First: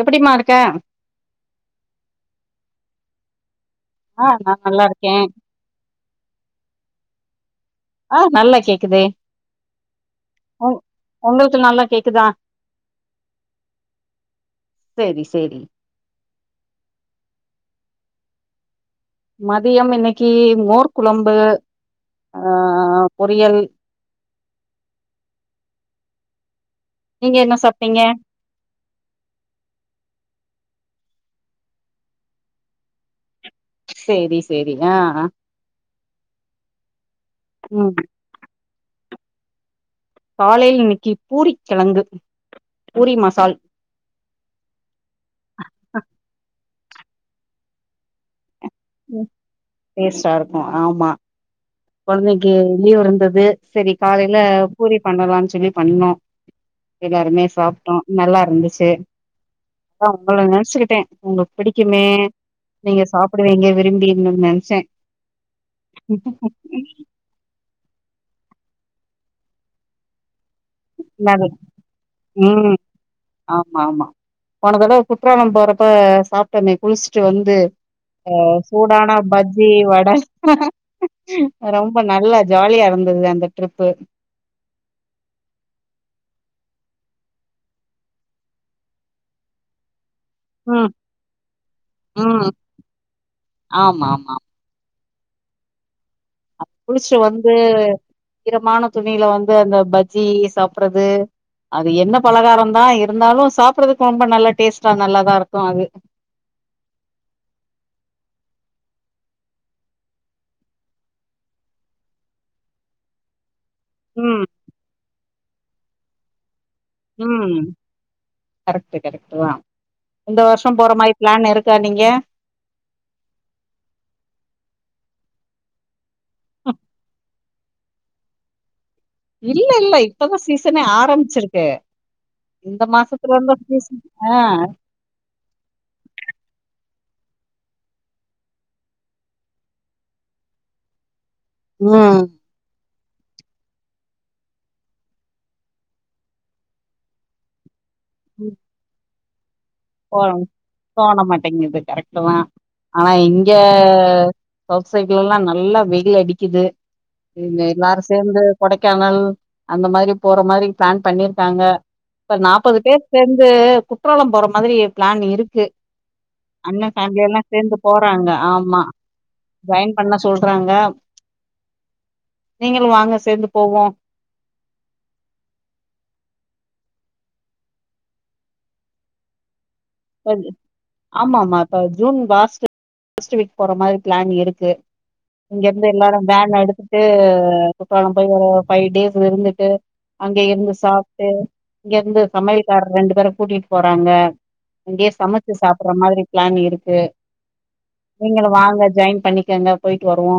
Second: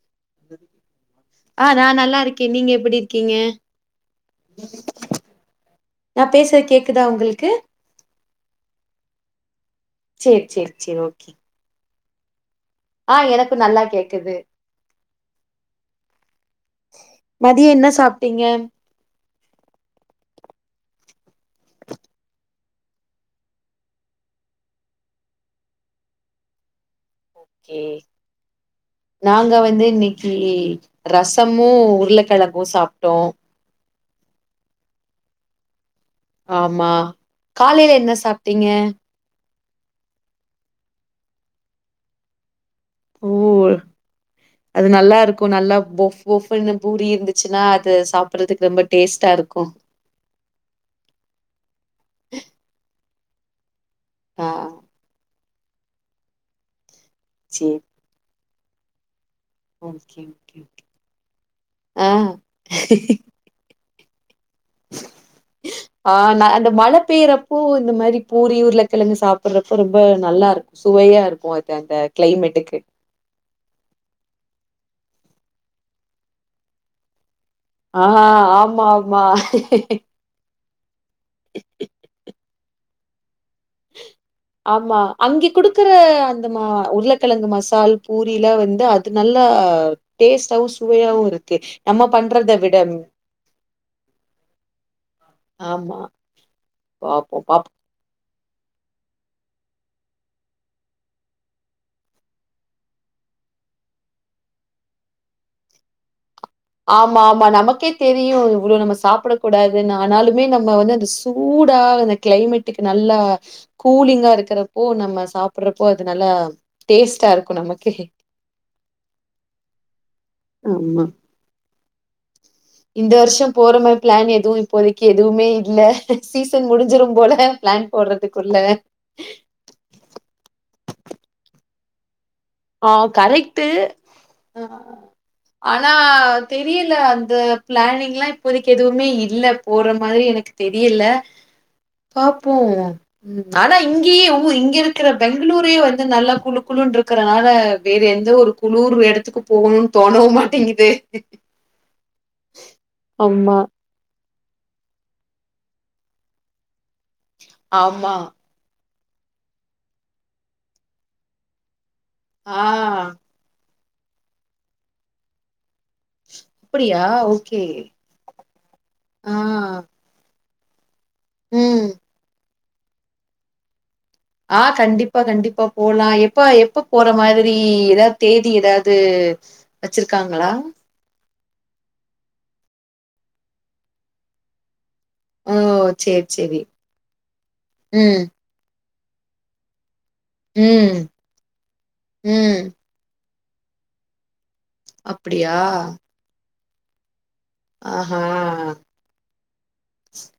எப்டிமா இருக்க ஆ நா நல்லாருக்கே நீங்க எப்டிருக்கீங்க ஆ நா நல்லாருக்கே நா பேசுறது கேக்குதா உங்களுக்கு ஆ நல்லா கேக்குதே சேரி சேரி சேர் ஓகே இப்ப நல்லா கேக்குதா ஆ எனக்கு நல்லா கேக்குது சேரி சேரி மதியோ என்ன சாப்ட்டீங்க மதியம் இன்னைக்கு மோர்க் குழம்பு ஆ பொரியல் [inaudible] நீங்க என்ன கே சாப்ட்டீங்க [inaudible] நாங்க வந்து இன்னைக்கி ரசமு உருளக்கெழங்கு சாப்ட்டோ சேரி சேரி அ அ ஆமா ம் காலையில என்ன சாப்ட்டீங்க காலையில இனைக்கி பூரி கெழங்கு பூரி ஓ மசால் அது நல்லா இருக்குகு நல்லா பொஃப் பொஃப்ன்னு பூரி இருந்துச்சுன்னா அது சாப்பட்றதுக்கு ரொம்ப டேஸ்ட்டா இருக்கு டேஸ்டா இருக்கு ஆமா கொழந்தைக்கு லீவு இருந்தது சேரி காலைல ஆ பூரி பண்ணலான்னு சொல்லி பண்ணோ எல்லாருமே சேரி சாப்ட்டோ நல்லா இருந்துச்சு அப்ப ஓகே உங்கள ஓகே நெனச்சுக்கிட்ட உங்களுக்கு பிடிக்குமே ஆ நீங்க சாப்ப டுவீங்க விரும்பி இன்னன்னு ஆ நா அந்த மழ பெய்றப் போ இந்த மாரி பூரி உருளக்கெழங்கு சாப்படுறப்ப ரொம்ப நல்லா இருக் சுவையா இருக்கு அது அந்த ம் கிளைமேட்டுக்கு ஆமா ஆமா போன தடவ குற்றாலோ போறப்ப சாப்ட்டோமே குளிச்சுட்டு வந்து ஆ அ ஆமா சூடான ஆமா பஜ்ஜி வட ரொம்ப நல்ல ஜாலியா இருந்தது அந்த ட்ரிப்பு [inaudible] ஆமா அங்கே குடுக்குற அந்த மா உருளக்கெழங்கு மசால் பூரியிலா வந்து அது நல்லா டேஸ்டாவு ம் சுவையாவு இருக்கு நம்ம ம் பண்றத விட ஆமா ஆமா ஆமா அப் குளிச்சு பாப்போ வந்து பாப் ஈரமான துணியில வந்து அந்த பஜ்ஜி சாப்பறது அது எண்ண பலகாரந்தா இருந்தாலு சாப்பறதுக்கு ரொம்ப நல்ல டேஸ்ட்டா நல்லாதா இருக்கு அது ஆமா ஆமா நமக்கே தெரியு இவ்ளோ நம்ம சாப்பட கூடாதுன்னு ஆனாலுமே நம்ம வந்து அந்த சூடா அந்த கிளைமேட்டுக்கு நல்லா கூலிங்கா ம் இருக்கறப்போ நம்ம சாப்படுறப்போ அது நல்லா டேஸ்ட்டா ம் இருக்கும் நமக்கே. கரெக்ட்டு கரெக்ட்டு தா இந்த வருஷோ போற ஆமா. மாரி பிளான் இருக் கா நீங்க இந்த வருஷம் போற மாரி பிளான் எதுவு இப்போதைக்கு எதுவுமே இல்ல சீசன் முடிஞ்சிரும் போல பிளான் போடுறதுக்குள்ள இல்ல இல்ல இப்பதா சீசனே ஆரம்பிச்சிருக்கு இந்த ஆ மாசத்துல இருந்தா கரெக்ட்டு. சீசன் ஆ ஆனா தெரியல அந்த பிளானிங்ல்லா இப்போதைக்கு எதுவுமே இல்ல போற மாரி எனக்கு தெரியல ம் பாப் போ ம் ஆனா இங்கேயே ஊ இங்க இருக்கற பெங்களூரே வந்து நல்ல குழு குழுன்ருக் கறனால வேற எந்த ஒரு குளூர் எடத்துக்கு போகணுன் தோ தோண மாட்டேங்குது கரெக்ட்டு தா ஆனா இங்க ஆமா. சவுத் சைட்லல்லா நல்லா வெயில் அடிக்குது ம் எல்லாரு ஆமா. சேர்ந்து கொடைக்கானல் அந்த மாரி போற மாரி பிளான் பண்ணிருக்காங்க இப்ப ஆ நாப்பது பேர் சேந்த் து குற்றாலம் போற மாதிரி பிளான் இருக்கு அண்ண அப்படியா? ஃபேமிலிய எல்லா ஓகே. சேந்து போறாங்க ஆமா ஆ. ஜாயின் பண்ண சொல்றாங்க ம் நீங்களும் வாங்க சேந்து போவோ ஆ கண்டிப்பா கண்டிப்பா போலா எப்ப எப்ப போற மாதிரி ஏதாவ்து தேதி ஏதாவ்து வச்சிருக்காங்களா ஆமாம்மா இப்ப ஜூன் லாஸ்ட்டு ஸ்ட்டு வீக் போற மாதிரி பிளான் இருக்கு ஓ! இங்க இருந்து சரி, எல்லாரும் வேன் சரி. எடுத்துட்டு குற்றாலம் ம், போய் ஒரு ஃபை டேஸ் இருந்துட்டு அங்க இருந்து ம், சாப்ட்டு இங்க இருந்து ம். சமையலக்கார ரெண்டு பேர கூட்டிட்டு போறாங்க அங்கயே அப்படியா? சமைச்சு சாப்புட்ற மாதிரி பிளான் இருக்கு நீங்களு ஆஹா! வாங்க ஜாயின் பண்ணிக் கேங்க போயிட்டு வருவோ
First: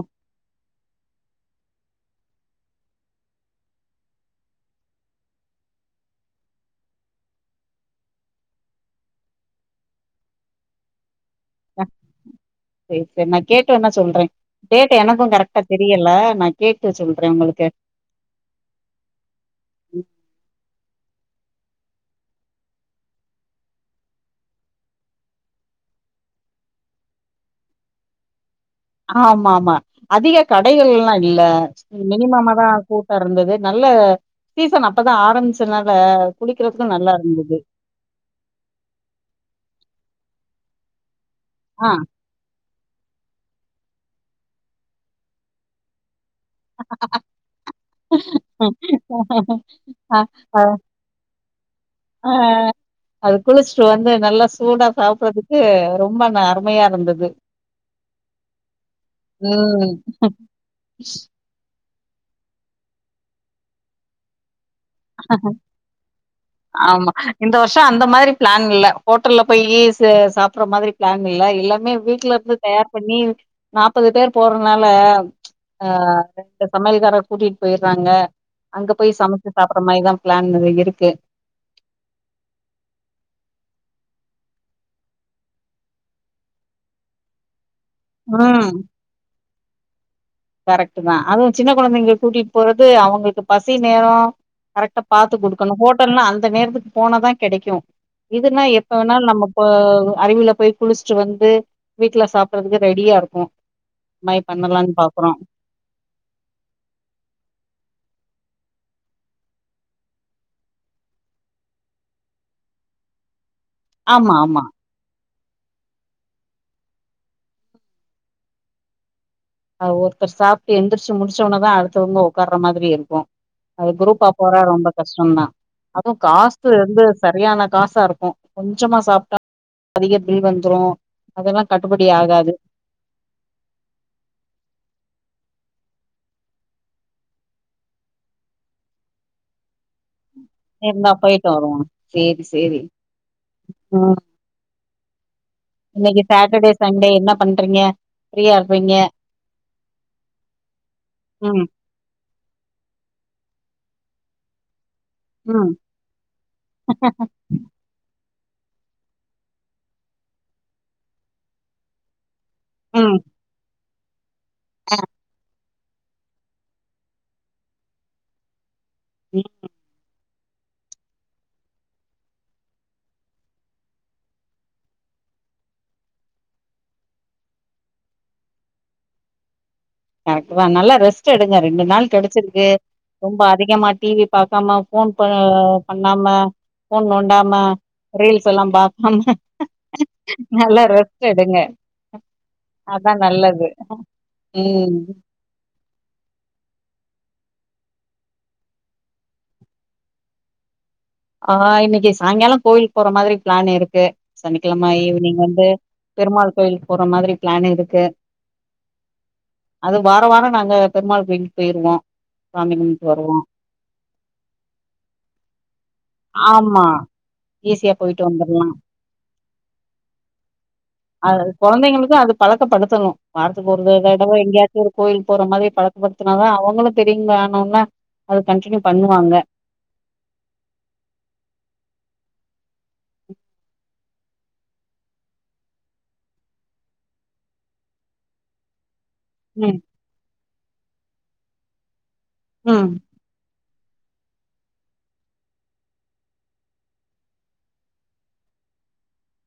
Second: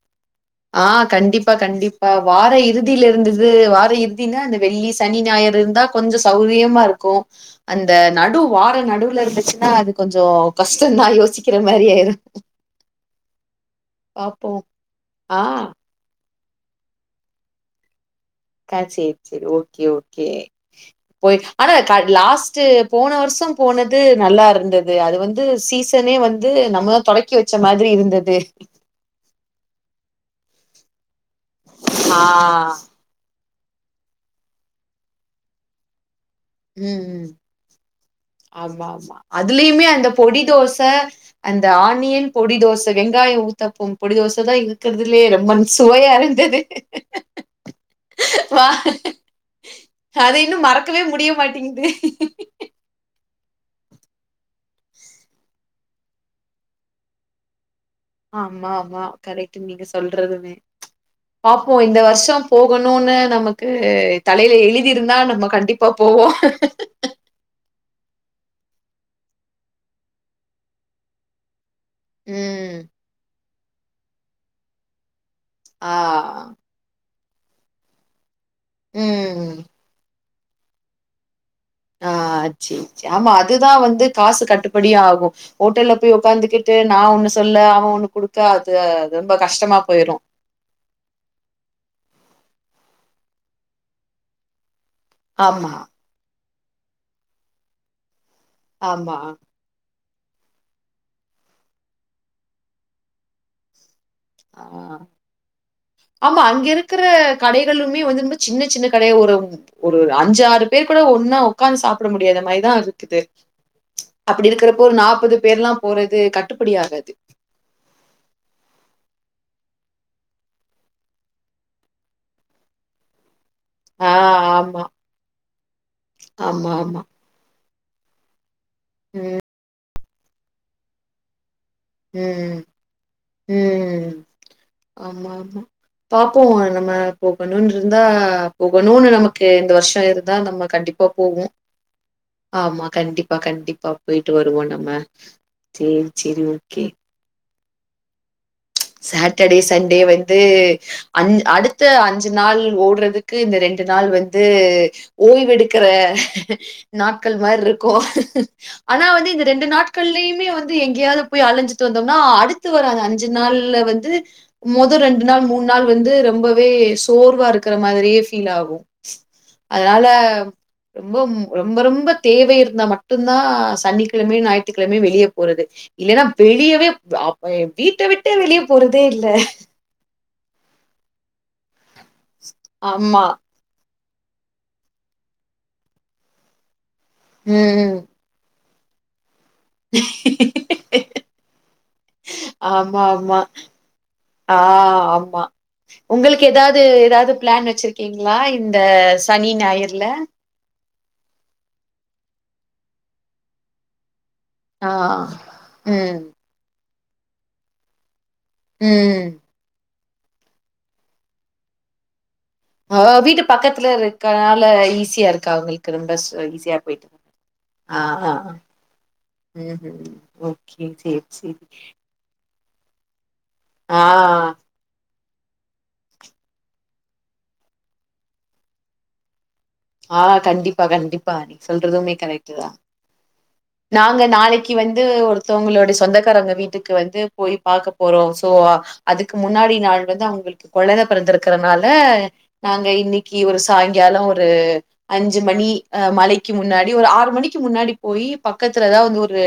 ஆ கண்டிப்பா கண்டிப்பா வார இறுதியில இருந்துது வார இறுதினா அந்த வெள்ளி சனி ஞாயிறு இருந்தா கொஞ்ச சௌரியமா இருக்கும் அந்த நடு வார நடுவுல இருந்துச்சுன்னா அது கொஞ்சோ கஷ்டோந் தா யோசிக் அ சேரி சேரி நா கேட்டு வேண்னா சொல்றே பாப்போம். கேட் டு எனக்கும் ஆ கரெக்டா தெரியல நா கேட்டு சொல்றேன் உங்களுக்கு ஆ சேரி சேரி ஓகே ஓகே போய் ஆனா காட் லாஸ்ட்டு போன வருஷம் போனது நல்லா இருந்துத் து வந்து சீசனே வந்து நம்மதா தொடக்கி வெச்ச மாதிரி இருந்தது ஆமா ஆமா அதிக கடைகள்ல்லா இல்ல ஆ. மினிமமாதா கூ டோ இருந்தது நல்ல சீசன் அப்பதா ஆரம்பிச்சதுனால ம் ம் ஆமா ஆமா அதுலயுமே அந்த பொடி தோச அந்த ஆ ஆணியன் பொடி தோச வெங்காயம் ஊத்தாப்பம் பொடி தோச தா இருக்கறதுலே ரொம்பன் சுவையா இருந்தது வா ஆ ஆ துவே முடிய மாட்டிங்குது ஆ அது குளிச்சுட்டு வந்து நல்லா சூடா சாப்புட்றதுக்கு ரொ ம்ப ந அருமையா இருந்தது ஆமா ஆமா கரெக்ட்டு நீங்க ம் சொல்றதுமே பாப்போ இந்த வருஷோம் போகணுன்னு நமக்கு தலையில எழுதிருந்தா நம்ம கண்டிப்பா போவோ ஆமா. இந்த வருஷோ அந்த மாதிரி பிளான் இல்ல ஹோட்டல்ல போய் சு சாப்புட்ற மாதிரி பிளான் இல்ல எல்லா மே வீட்ல இருந்து ம் தயார் பண்ணி நாபது பேர் போறதுனால ஆ [unintelligible] சமையல்கார கூட்டிட் போயிட்றாங்க அங்க போய் சமைச்சு ம் சாப்புட்ற மாரிதான் பிளான் இது இருக்கு ஆ சே சே ஆமா அதுதா வந்து காசு கட்டுப்படி ஆகும் ஹோட்டல்ல போய் உக்காந்துகிட்டு நான் ஒண்ணு சொல்ல அவன் ஒண்ணு குடுக்க ம். அது அது ரொம்ப கஷ்டமா போயிரும் கரெக்ட்டு தா அதுவும் சின்ன கொழந்தைங்க கூட்டிட் போறது அவங்களுக்கு பசி நேரோ கரெக்டா பாத்து ஆமா, குடுக்கணும் ஹோட்டல்ன்னா அந்த நேரத்துக்கு போனா தான் கெடைக்கும் இதுன்னா எப்ப ஆமா. வேணாலும் நம்மப் ப்ப வு அருவில போய் குளிச்சுட்டு வந்து வீட்ல சாப்புட்றதுக்கு ரெடியா இருக்கும் இது மாரி ஆ பண்ணலான்னு பாக்குறோம். ஆமா அங்க இருக்குற கடைகள்ளுமே வந்து ரொம்ப சின்ன சின்ன கடையா [unintelligible] ஒரு அஞ்சாறு பேர் கூட ஒன்னா உக்காந்து சாப்புட முடியாத மாரிதா இருக்குது ஆமா, அப்புடி ஆமா. இருக்கிறப்போ நாப்பது பேர்ல்லா போறது கட்டுப்படி ஆகாது அது ஒருத்தர் சாப்ட்டு எத்திரிச்சி முடிச்சோனதா அடுத்தவுங்க ஒக்கார மாதிரி இருக்கோ அது ஆ குரூப்பா போறா ஆமா, ரொம்ப கஷ்டோந்தா அதுவு காசு ஆமா, ஆமா. வந்து சரியான காசா இருக்கோ கொஞ்சமா சாப்ட்டா ம், அதிக பில் வந்துரோ அதுல்லா கட்டுபடி ஆகாது ம், ம் ஆமா ஆமா பாப்போ நம்ம போகணோனு இருந்தா போகணோனு நமக்கு இந்த வர்ஷோ இருந்தா நம்ம கண்டிப்பா இருந்தா போவோ போயிட்டு வருவோ சேரி சேரி ஆமா கண்டிப்பா கண்டிப்பா ம் போயிட்டு வ ருவோ நம்ம சேரி இன்னைக்கு சேரிங்க சாட்டர்டே சண்டே இன்னா பண்றீங்க ஃப்ரீயா இருப்பீங்க சாட்டர்டே சண்டே வந்து அஞ் ம் அடு த்த அஞ்சு நாள் ஓடுறதுக்கு இந்த ரெண்டு நாள் வந்து ம் ஓய்வெடுக்குற நாட்கள் மாரி இருக்கோ ஆனா வந்து இந்த ரெண்டு நாட்கள்லயுமே வந்து எங்கயாவது போய் அலஞ்சிட்டு வந்தோம்னா அடுத்து வர ம் அஞ்சு நாள்ல வந்து மொத ரெண்டு நாள் மூ ணு நாள் வந்து ரொம்பவே சோர்வா இருக்குற மாதிரியே ஃபீல் ஆகோ ம் அதால ரொம்ப ரொம்ப ரொம்ப தேவை இருந்தா மட்டுந்தா சனிக்கெழமயு ஞாயித்துக்கெழமையு வெளியே போறது இல்லன்னா வெளியவே அப்ப வீட்ட விட்டு வெளியே போறதே இல்ல கரெக்ட்டுதா நல்லா ரெஸ்ட் எடுங்க ரெண்டு நாள் கெடச்சிருக்கு ஆமா. ரொம்ப அதிகமா டி வி பாக்காம ஃபோன் ப பண்ணாம ஃபோன் நோண்டாம ம். ரீல்ஸ் எல்லா பாக்காம நல்லா ரெஸ்ட் எடுங்க ஆமா அதா ஆமா. நல்லது ஆ ம். ஆமா உங்களுக்கு எதாவது எதாவது பிளான் வெச்சிருக்கீங்களா இந்த சனி ஞாயிறுல ஆ இன்னக்கி சாய்ங்காலோ கோயிலுக்கு போற மாதிரி பிளான் இருக்கு ஆ. சனிக்கெழம ஈவினிங் வந்து ம். பெருமாள் கோயிலுக்கு போற மாதிரி பிளான் இருக்கு ம் அது வாரோ வாரோ நாங்க பெருமாள் கோயிலுக்கு போயிருவோ அவ வீட்டு பக்கத்துல இருக்கறதுனால ஈஸியா இருக்கா அவுங்குளுக்கு க்கிற பஸ் ஈஸியா ஆமா. போய்ட்டு ஈஸியா ஆ போயிட்டு ஆ வந்துரலாம். ம் ம் ஓகே செர் சேரி பழக்கப்படுத்தணோ வாரத்துக்கு ஒரு தடவ எங்கயாது ஒரு கோவில்க்கு போற மாதிரி பழக்கப்படுத்துனாதா அவுங்களு பெரியவங்க ஆன ஒன்னே அது கன்டினியூ பண்ணுவாங்க ஆ கண்டிப்பா கண்டிப்பா நீ சொல்றதுமே கரெக்ட்டு தா நாங்க நாளைக்கி வந்து ஒருத்தவங்களோடய சொந்தக்காரவங்க வீட்டுக்கு வந்து போய் பாக்க போறோ சோ அதுக்கு முன்னாடி ம், நாள் வந்து அவுங்குளுக்கு கொழந்த பொறந்திருக்கறனால நாங்க ம், இன்னிக் கி ஒரு சாய்ங்காலோ ஒரு அஞ்சு மணி அ மலைக்கி முன்னாடி ஒரு ஆறு மணிக்கி முன்னாடி போயி பக்கத்துலதா வந்து ஒரு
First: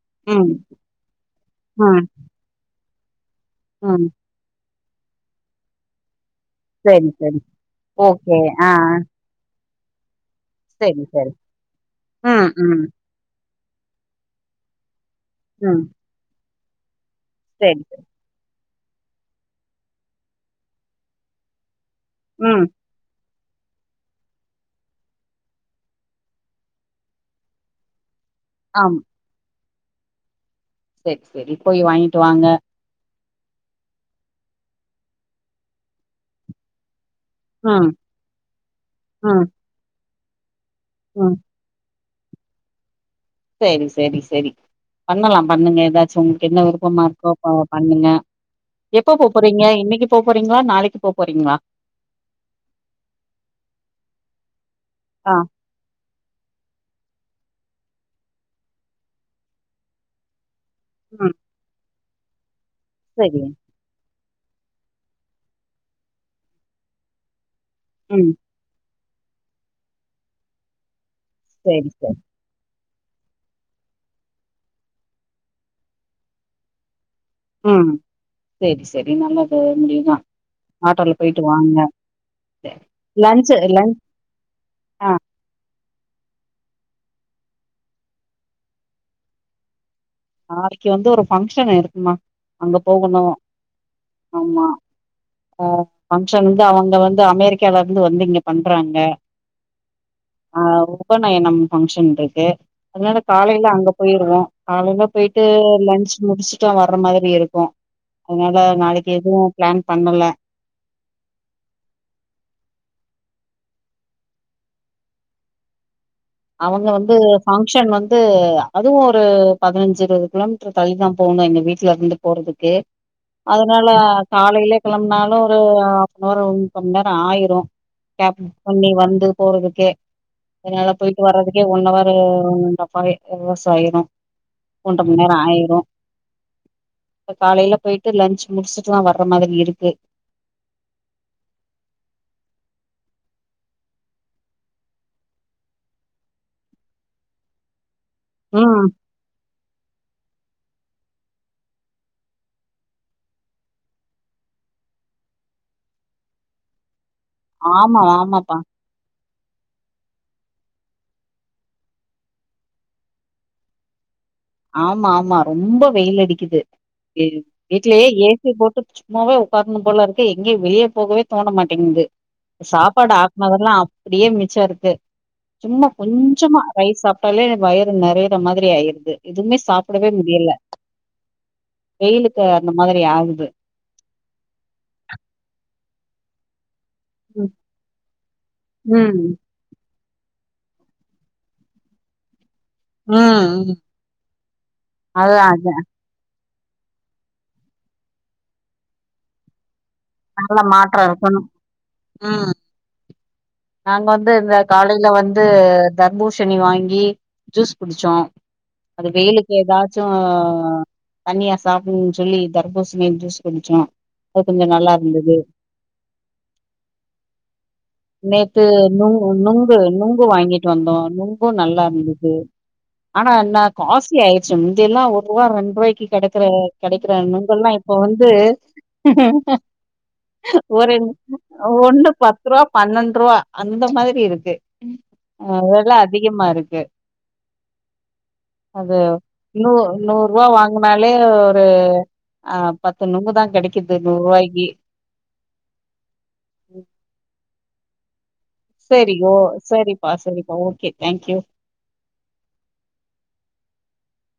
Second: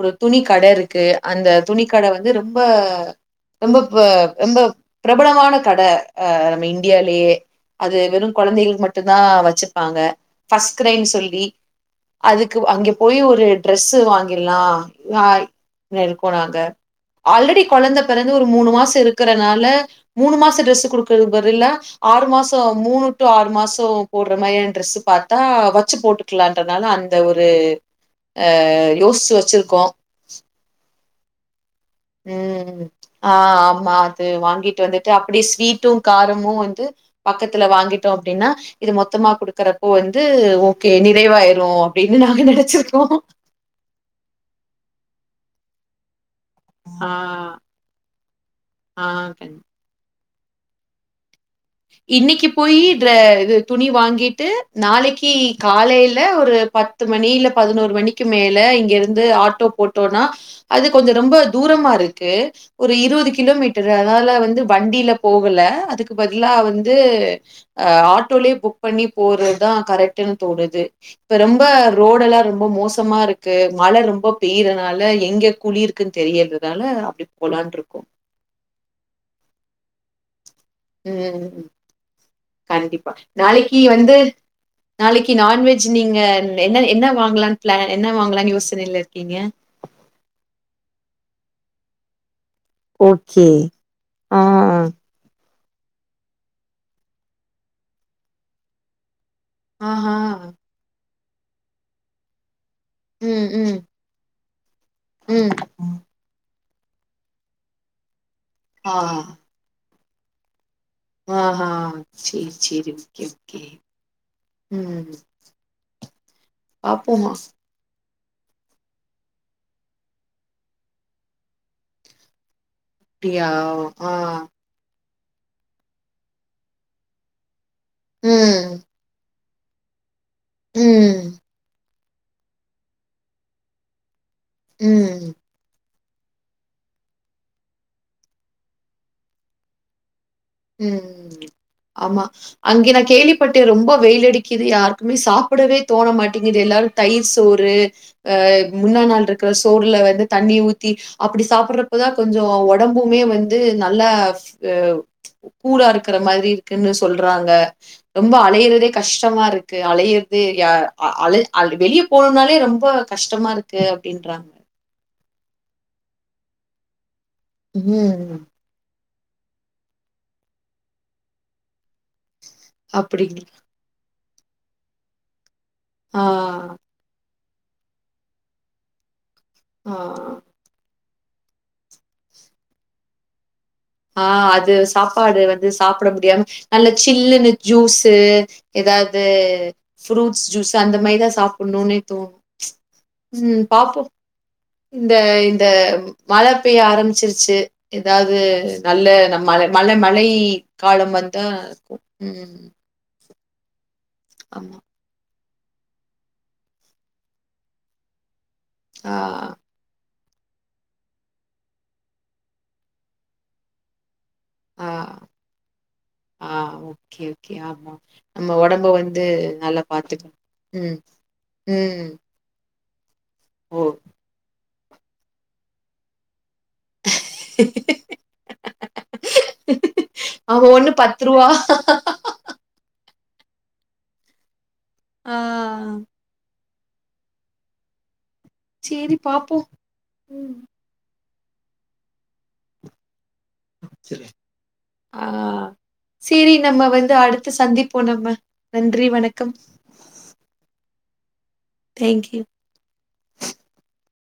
ஒரு துணி ம், கடை இருக்கு அந்த துணி ம், கடை வந்து ரொம்ப ரொம்ப ப ம். ரொம்ப பிரபலமான கட ஆ நம்ம சரி, இண்டியாலயே சரி. அது வெறு ஓகே. ஆ. கொழந்தைகளுக்கு மட்டு ந்தா ஆ வெச்சிருப்பாங்க ஃபஸ்ட்டு சரி, க்ரைம் சரி. சொல்லி ம், அதுக்கு ம். அங்க போயி ஒரு ட்ரெஸ்சு வாங்கில்லா நா ம் இருக்குனாங்க ஆல்ரெடி சரி கொழந்த சரி பெறந்து ஒரு மூணு மாசொ இருக்குறனால மூணு மாசொ ட்ரெஸ்ஸு குடுக்குறதுக்கு பதிலா ஆறு மாசோ ம் மூணு டு ஆறு மாஸ் சோ போட்ற மாரியான் ட்ரெஸ்ஸு பாத்தா வச்சு போட்டுக்லான்றனால அந்த ஒரு ஆ ஆமா லூஸ்சு வச்சிருக்கோ செர் செரி போய் வாய்ன்ட்டு வாங்க ம் ஆ ஆமா அது வாங்கிட்டு வந்துட்டு அப்டியே ஸ்வீட்டு காரமு வந்து பக்கத்துல ம் வாங்கிட்டோ அப்டினா இது மொத்தமா ம் குடுக்குறப்போ வந்து ஓகே ம் நிறைவாய்ரு அப்டினு நாங்க நெனச்சிருக்கோ சேரி சேரி சேரி பண்ணலா பண்ணுங்க ஏதாச்சு என்ன விருப்பமா ஆ இர்க்கோ ப பண்ணுங்க ஆ எப்பொ போ கண் போறீங்க இன்னக்கிப் போப் போறீங்ளா நாளைக்கு போப் போறீங்ளா இன்னக்கி போயி ட்ர இது துணி வாங்கிட்டு நாளக்கி ஆ காலைல ஒரு பத்து மணி இல்ல பதினோர் மணிக்கி மேல இங்கேர்ந்து ஆட்டோ போட்டோன்னா அது கொஞ்சொ ம் ரொம்போ தூரமா இருக்கு ஒரு இருவது சரி கிலோமீட் டரு அதனால வந்து வண்டில போகல அதுக்கு பதிலா வந்து ஆ ம் ஆட்டோலயே புக் பண்ணி போறத்தா கரெக்ட்டுன் தோணுது இப்ப ரொம்ப சரி சரி ரோடல்லா ரொம்ப மோசமா இருக் கு மழ ரொம்போ பெய்றனால எங்கெ குழி இருக்குன் தெரியற்துனால அப்டி ம் போலான்ருக்கோம். சேரி சேரி நல்லது முடியுதா ஆட்டோல போயிட்டு ம். வாங்க கண்டிப்பா லன்ச்சு நாளக்கி லன் வந்து ஆ நாளக்கி நான்வெஜ் நீங்க ன் என்ன என்ன வாங்லான் ப்ளான் என்ன வாங்லான் யோசனைல இருக்கீங்க நாளக்கி வந்து ஒரு ஃபங்க்ஷன் இருக்குமா அங்க போகுணு ஓகே ஆ. ஆமா அ பங்க்ஷன் வந்து அவங்க வந்து அமெரிக்காலர்ந்து வந்து இங்கெ பண்றாங்க ஆஹ ஆ உபநயனம் பங்க்ஷன்ருக்கு அதனால ம் காலைல ம் அங்க போய்ருவோ காலைல பொயிட்டு ம். ம். லன்ச் முடிச்சுட்டா வர்ற மாரி இருக்கு அத்னால ஆ நாளக்கி எதுவு ப்ளான் பண்ணல ஆ ஹா சேர் சேரி ஓகே ஓகே ம் அவங்க வந்து பாப்போமா ஃபங் க்ஷன் வந்து அதுவு ஒரு பதுனஞ்சு இருவது கிலோமீட்ரு தள்ளிதா போணு எங்க வீட்லேர்ந்து போறதுக்கு அப்டியா அதுனால ஆ காலைலே கெளம்னாலு ஒரு ஆஃப்னவரு ஒர் முக்காமண்நேரொ ஆயிரு கேப் புக் ம் பண்ணி வந்து போறதுக்கே அதுனால போய் ம் ஒன்னவரு டப்பாவே ஒரு வர்ஷோ ஆய்ரு ஒன்ர ம் மண்நேரொ ஆயிரு இப்ப காலைல பொய்ட்டு லஞ்ச் முடிச்சிட்டு தா வர்ற மாதிரி இருக்கு ம் ம் ம் ஆமா அங்கே நா கேள்விப்பட்டே ரொம்பொ வெயிலடிக்கிது யாருக்குமே சாப்புடவே தோண மாட்டேங்கிது எல்லாரு தயிர் சோறு ஆ ம். முன்ன நாள் இருக்ற சோறுல வந்து தண்ணி ஊத் தி அப்டி சாப்புர்றப்பதா கொஞ்சோ ஒடம்புமே வந்து நல்லா ஃப் ஆ கூலா இருக்குற மாரி இருக்குனு சொல்றாங்க ஆமா, ரொம்பொ ஆமாப்பா. அலைறதே கஷ்டமா இருக்கு அலயர்தே ய அ அல அ வெளிய போனுன்னாலே ரொம்போ கஷ்டமா இருக் கு அப்டின்றாங் ஆமா ஆமா ரொம்போ வெயிலடிக்கிது லில் வீட்லயே ம் ஏசி போட்டு சும்மாவே ஒக்கார்ணு போல இருக்கு எங்கயு வெளிய போகவே தோண மாட்டேங்கிது சாப்பாடு அப்டிங் ஆக்குனதெல்லா அப் அப்டியே மிச்ச இருக்கு சும்மா ஆ கொஞ்சமா ரைஸ் சாப் ட்டாலே வயிறு நெறையிற மாரி ஆயிருது எதுவுமே ஆ சாப்டவே முடியல வெயிலுக்கு அந்த மாதிரி ஆகுது ஆ அது சாப்பாடு வந்து சாப்ட முடியாம நல்ல சில்லன்னு ம், ஜூஸு எதாவுது ம், ஃப்ரூட்ஸ் ஜூஸ் அந்த மாரிதா சாப்புணுனே தோனு ம் பாப்போ இந்த அதான் இந்த அதான். மழ பெய்ய ஆரம்பிச்சிருச்சு எதாது நல்ல நம்ம மழ மழ மழை நல்ல மாற்றம் காலம் வந்தா இருக்கணும். ம் நாங்க வந்து இந்த ஆமா. காலையில வந்து தர்பூஷணி வாங்கி ஜூஸ் குடிச்சோ அது ஆ, வெயிலுக்கு எதா ச்சு தனியா சாப்புன்னு சொல்லி தர்பூசனி ஜூஸ் குடிச்சோ அது கொஞ்சோ ஆ, நல்லா இருந்துது ஆ ஓகே ஓகே ஆமா நம்ம நேத்து உடம்ப நுங் வந்து நுங்கு நல்லா நுங்கு பார்த்துக்கணும். வாங்கிட்டு வந்தோ ம், நுங்கு நல்லா ம். இருந்துது ஆனா என்ன ஓ! காஸ்ட்லி ஆயிடுச்சு முந்தியெல்லா ஒருவா ரெண்டு ரூவாய்க்கு கெடைக்ற கெடைக்கிற நுங்கெல்லா இப்ப வந்து அவன் ஒண்ணு ரூ. ஒரெண் ஒன்னு பத் பத்துருவா பன்னெண்டுருவா அந்த மாதிரி இருக்கு ஆ வெல அதிகமா இருக்கு அது சரி பார்ப்போம். நூ நூரூவா ம். வாங் குனாலே ஒரு ஆ பத்து நுங்கு தா கெடைக்குது சரி. நூரூவாய்க்கு ஆ செரி நம்ம வந்து அடுத்து சந்திப்போ நம்ம நன்றி, செரிகோ வணக்கம். செரிப்பா செரிப்பா ஓகே தேங்க்யூ தேங்க் யூ